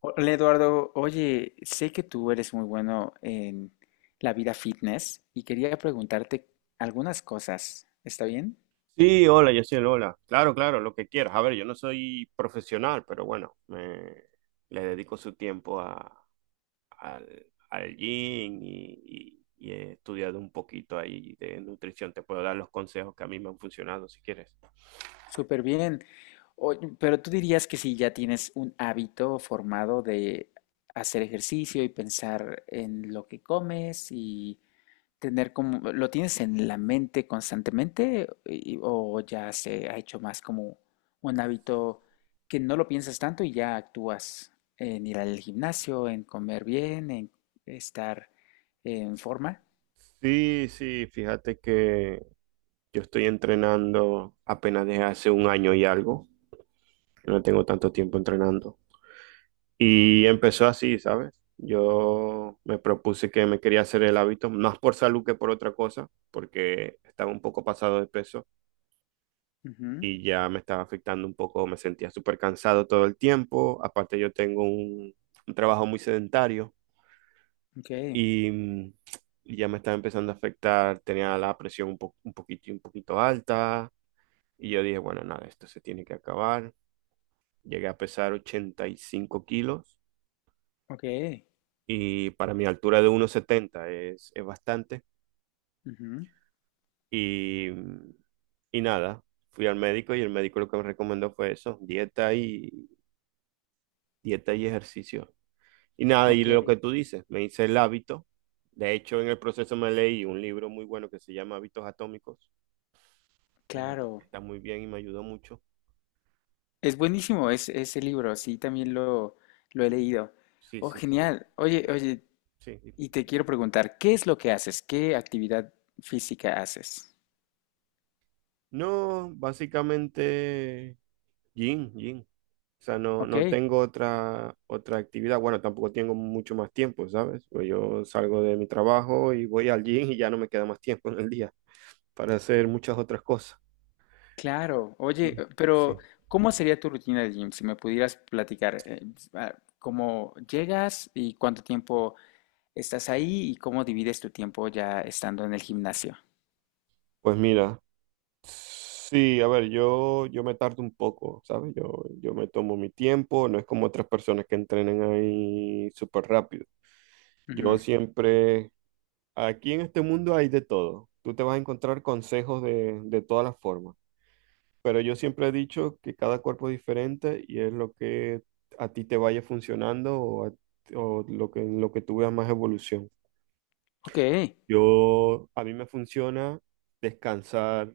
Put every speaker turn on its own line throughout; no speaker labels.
Hola Eduardo, oye, sé que tú eres muy bueno en la vida fitness y quería preguntarte algunas cosas. ¿Está bien?
Sí, hola, yo soy el hola. Claro, claro, lo que quieras. A ver, yo no soy profesional, pero bueno, le dedico su tiempo al gym y he estudiado un poquito ahí de nutrición. Te puedo dar los consejos que a mí me han funcionado, si quieres.
Súper bien. Oye, pero tú dirías que si ya tienes un hábito formado de hacer ejercicio y pensar en lo que comes y tener como, ¿lo tienes en la mente constantemente y- o ya se ha hecho más como un hábito que no lo piensas tanto y ya actúas en ir al gimnasio, en comer bien, en estar en forma?
Sí, sí, fíjate que yo estoy entrenando apenas desde hace un año y algo. No tengo tanto tiempo entrenando. Y empezó así, ¿sabes? Yo me propuse que me quería hacer el hábito, más por salud que por otra cosa, porque estaba un poco pasado de peso
Ujú.
y ya me estaba afectando un poco, me sentía súper cansado todo el tiempo, aparte yo tengo un trabajo muy sedentario
Ok,
y, mm, y ya me estaba empezando a afectar, tenía la presión un poquito alta y yo dije, bueno, nada, esto se tiene que acabar. Llegué a pesar 85 kilos
ok,
y para mi altura de uno setenta es bastante.
ujú,
Y, y nada, fui al médico y el médico lo que me recomendó fue eso, dieta y ejercicio. Y nada, y
ok,
lo que tú dices, me hice el hábito. De hecho, en el proceso me leí un libro muy bueno que se llama Hábitos Atómicos, que
claro.
está muy bien y me ayudó mucho.
Es buenísimo ese libro, sí, también lo he leído.
Sí,
Oh,
sí, sí.
genial. Oye, oye,
Sí, sí.
y te quiero preguntar, ¿qué es lo que haces? ¿Qué actividad física haces?
No, básicamente, gym, gym. O sea, no,
Ok.
no tengo otra actividad. Bueno, tampoco tengo mucho más tiempo, ¿sabes? Pues yo salgo de mi trabajo y voy al gym y ya no me queda más tiempo en el día para hacer muchas otras cosas.
Claro, oye,
Sí.
pero
Sí.
¿cómo sería tu rutina de gym? Si me pudieras platicar, ¿cómo llegas y cuánto tiempo estás ahí y cómo divides tu tiempo ya estando en el gimnasio?
Pues mira, sí, a ver, yo me tardo un poco, ¿sabes? Yo me tomo mi tiempo, no es como otras personas que entrenan ahí súper rápido. Yo
Ujú.
siempre, aquí en este mundo hay de todo. Tú te vas a encontrar consejos de todas las formas. Pero yo siempre he dicho que cada cuerpo es diferente y es lo que a ti te vaya funcionando o en lo que tú veas más evolución.
Ok,
A mí me funciona descansar,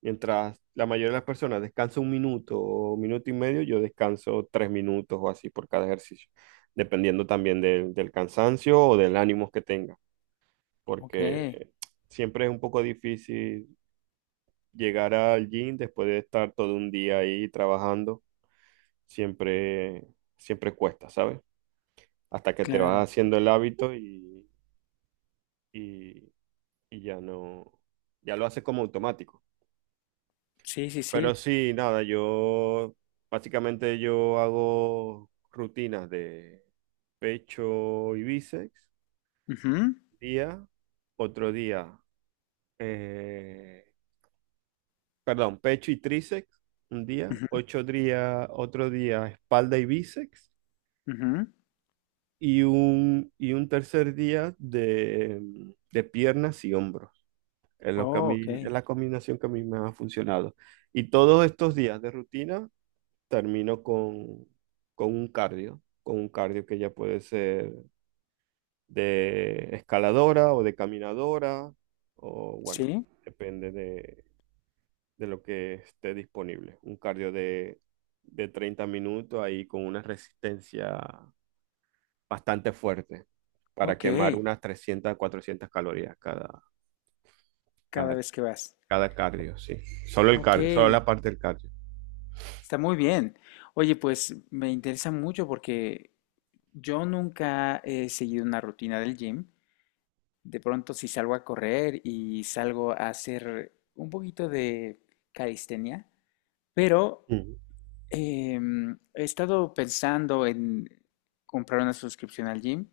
mientras la mayoría de las personas descansa un minuto o minuto y medio, yo descanso 3 minutos o así por cada ejercicio, dependiendo también del cansancio o del ánimo que tenga,
ok,
porque siempre es un poco difícil llegar al gym después de estar todo un día ahí trabajando siempre, siempre cuesta, ¿sabes? Hasta que te
claro.
vas haciendo el hábito y- y ya no, ya lo haces como automático.
Sí, sí,
Pero
sí.
sí, nada, yo básicamente yo hago rutinas de pecho y bíceps,
Ujú,
día, otro día, eh, perdón, pecho y tríceps, un día,
ujú,
8 días, otro día, espalda y bíceps.
ujú.
Y un tercer día de piernas y hombros. Es lo que a
Oh,
mí,
ok,
es la combinación que a mí me ha funcionado. Y todos estos días de rutina termino con un cardio, con un cardio que ya puede ser de escaladora o de caminadora, o bueno,
sí,
depende de lo que esté disponible. Un cardio de 30 minutos ahí con una resistencia bastante fuerte para
ok,
quemar unas 300 400 calorías
cada
cada,
vez que vas.
cada cardio, sí. Solo el
Ok,
cardio, solo la parte del cardio.
está muy bien. Oye, pues me interesa mucho porque yo nunca he seguido una rutina del gym. De pronto, si salgo a correr y salgo a hacer un poquito de calistenia, pero
Ujú.
he estado pensando en comprar una suscripción al gym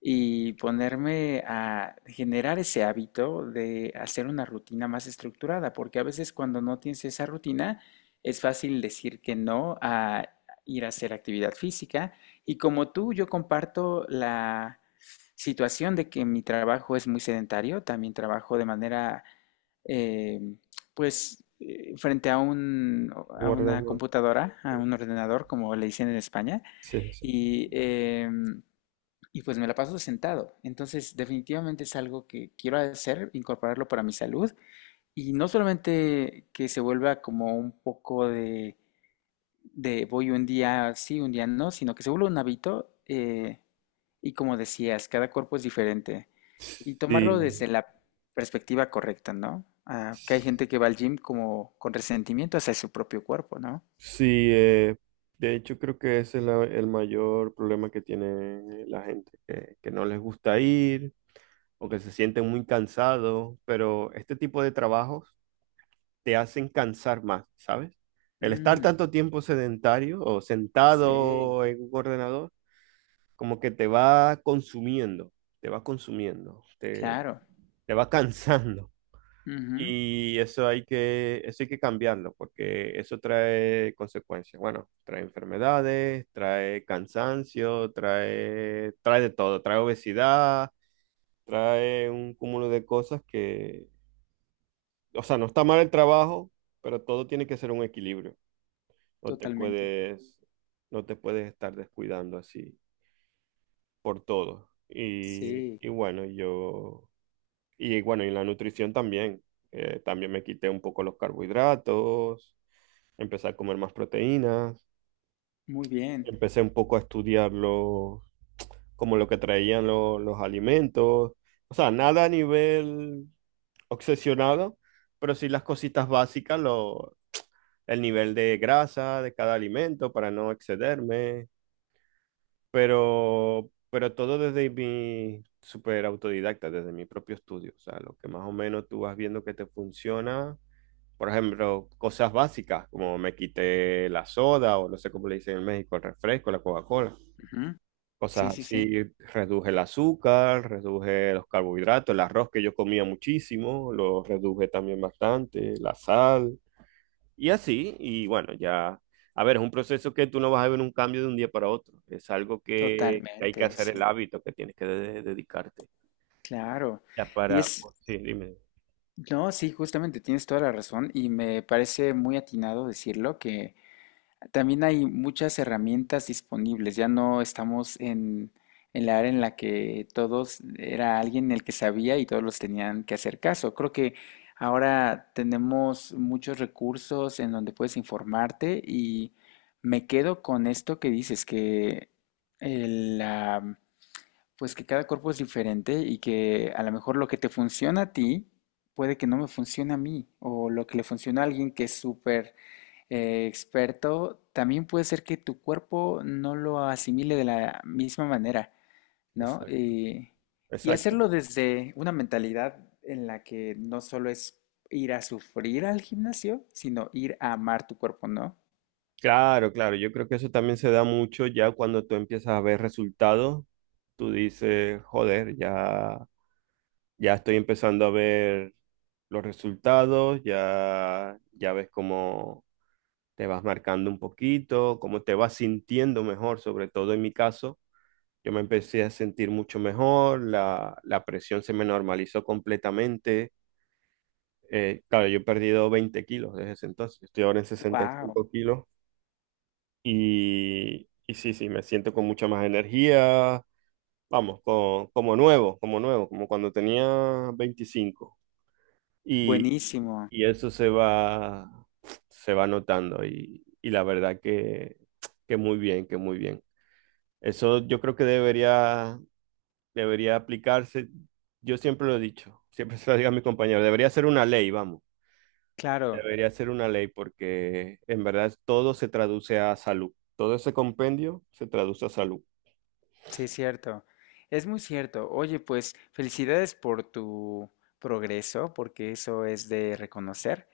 y ponerme a generar ese hábito de hacer una rutina más estructurada, porque a veces cuando no tienes esa rutina es fácil decir que no a ir a hacer actividad física. Y como tú, yo comparto la situación de que mi trabajo es muy sedentario, también trabajo de manera, eh, frente a a una
Guardando-
computadora, a un ordenador, como le dicen en España,
Sí, sí.
y... y pues me la paso sentado. Entonces, definitivamente es algo que quiero hacer, incorporarlo para mi salud. Y no solamente que se vuelva como un poco de voy un día sí, un día no, sino que se vuelva un hábito. Y como decías, cada cuerpo es diferente. Y
Sí,
tomarlo desde la perspectiva correcta, ¿no? Ah, que hay gente que va al gym como con resentimiento hacia su propio cuerpo, ¿no?
sí, de hecho creo que ese es el mayor problema que tiene la gente, que no les gusta ir o que se sienten muy cansados, pero este tipo de trabajos te hacen cansar más, ¿sabes? El estar
Mm,
tanto tiempo sedentario o
sí,
sentado en un ordenador como que te va consumiendo, te va consumiendo, te,
claro.
te va cansando.
Ujú,
Y eso hay que cambiarlo, porque eso trae consecuencias. Bueno, trae enfermedades, trae cansancio, trae de todo, trae obesidad, trae un cúmulo de cosas que, o sea, no está mal el trabajo, pero todo tiene que ser un equilibrio. No te
totalmente.
puedes, no te puedes estar descuidando así. Por todo. Y,
Sí,
y bueno, yo, y bueno, y la nutrición también. También me quité un poco los carbohidratos, empecé a comer más proteínas,
muy bien.
empecé un poco a estudiar como lo que traían los alimentos. O sea, nada a nivel obsesionado, pero sí las cositas básicas, el nivel de grasa de cada alimento para no excederme pero todo desde mi super autodidacta, desde mi propio estudio. O sea, lo que más o menos tú vas viendo que te funciona. Por ejemplo, cosas básicas, como me quité la soda, o no sé cómo le dicen en México, el refresco, la Coca-Cola.
Ujú. Sí,
Cosas
sí, sí,
así, reduje el azúcar, reduje los carbohidratos, el arroz que yo comía muchísimo, lo reduje también bastante, la sal. Y así, y bueno, ya, a ver, es un proceso que tú no vas a ver un cambio de un día para otro, es algo que hay que
totalmente,
hacer el
sí,
hábito, que tienes que dedicarte.
claro.
Ya
Y
para,
es,
pues, sí, dime.
no, sí, justamente tienes toda la razón y me parece muy atinado decirlo que también hay muchas herramientas disponibles, ya no estamos en la era en la que todos era alguien el que sabía y todos los tenían que hacer caso. Creo que ahora tenemos muchos recursos en donde puedes informarte y me quedo con esto que dices, que el, pues que cada cuerpo es diferente y que a lo mejor lo que te funciona a ti puede que no me funcione a mí, o lo que le funciona a alguien que es súper experto, también puede ser que tu cuerpo no lo asimile de la misma manera, ¿no?
Exacto,
Y
exacto.
hacerlo desde una mentalidad en la que no solo es ir a sufrir al gimnasio, sino ir a amar tu cuerpo, ¿no?
Claro, claro, yo creo que eso también se da mucho ya cuando tú empiezas a ver resultados, tú dices, joder, ya estoy empezando a ver los resultados, ya ves cómo te vas marcando un poquito, cómo te vas sintiendo mejor, sobre todo en mi caso. Yo me empecé a sentir mucho mejor, la presión se me normalizó completamente. Claro, yo he perdido 20 kilos desde ese entonces, estoy ahora en sesenta y
¡Wow!
cinco kilos y sí, sí, me siento con mucha más energía, vamos, como nuevo, como nuevo, como cuando tenía 25. Y,
Buenísimo,
y eso se va notando y la verdad que muy bien, que muy bien. Eso yo creo que debería aplicarse, yo siempre lo he dicho, siempre se lo digo a mi compañero, debería ser una ley, vamos,
claro.
debería ser una ley porque en verdad todo se traduce a salud, todo ese compendio se traduce a salud.
Sí, cierto. Es muy cierto. Oye, pues felicidades por tu progreso, porque eso es de reconocer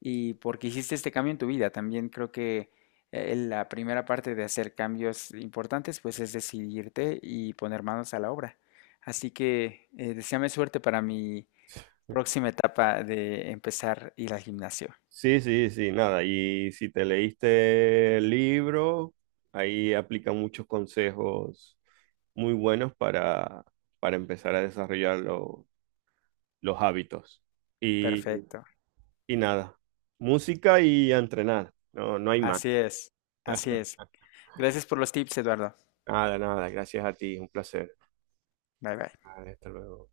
y porque hiciste este cambio en tu vida. También creo que la primera parte de hacer cambios importantes, pues es decidirte y poner manos a la obra. Así que deséame suerte para mi próxima etapa de empezar a ir al gimnasio.
Sí, sí, sí, nada, y si te leíste el libro, ahí aplica muchos consejos muy buenos para empezar a desarrollar los hábitos. Y,
Perfecto.
y nada, música y a entrenar, no hay más.
Así es. Así es. Gracias por los tips, Eduardo.
Nada, nada, gracias a ti, un placer.
Bye bye.
Vale, hasta luego.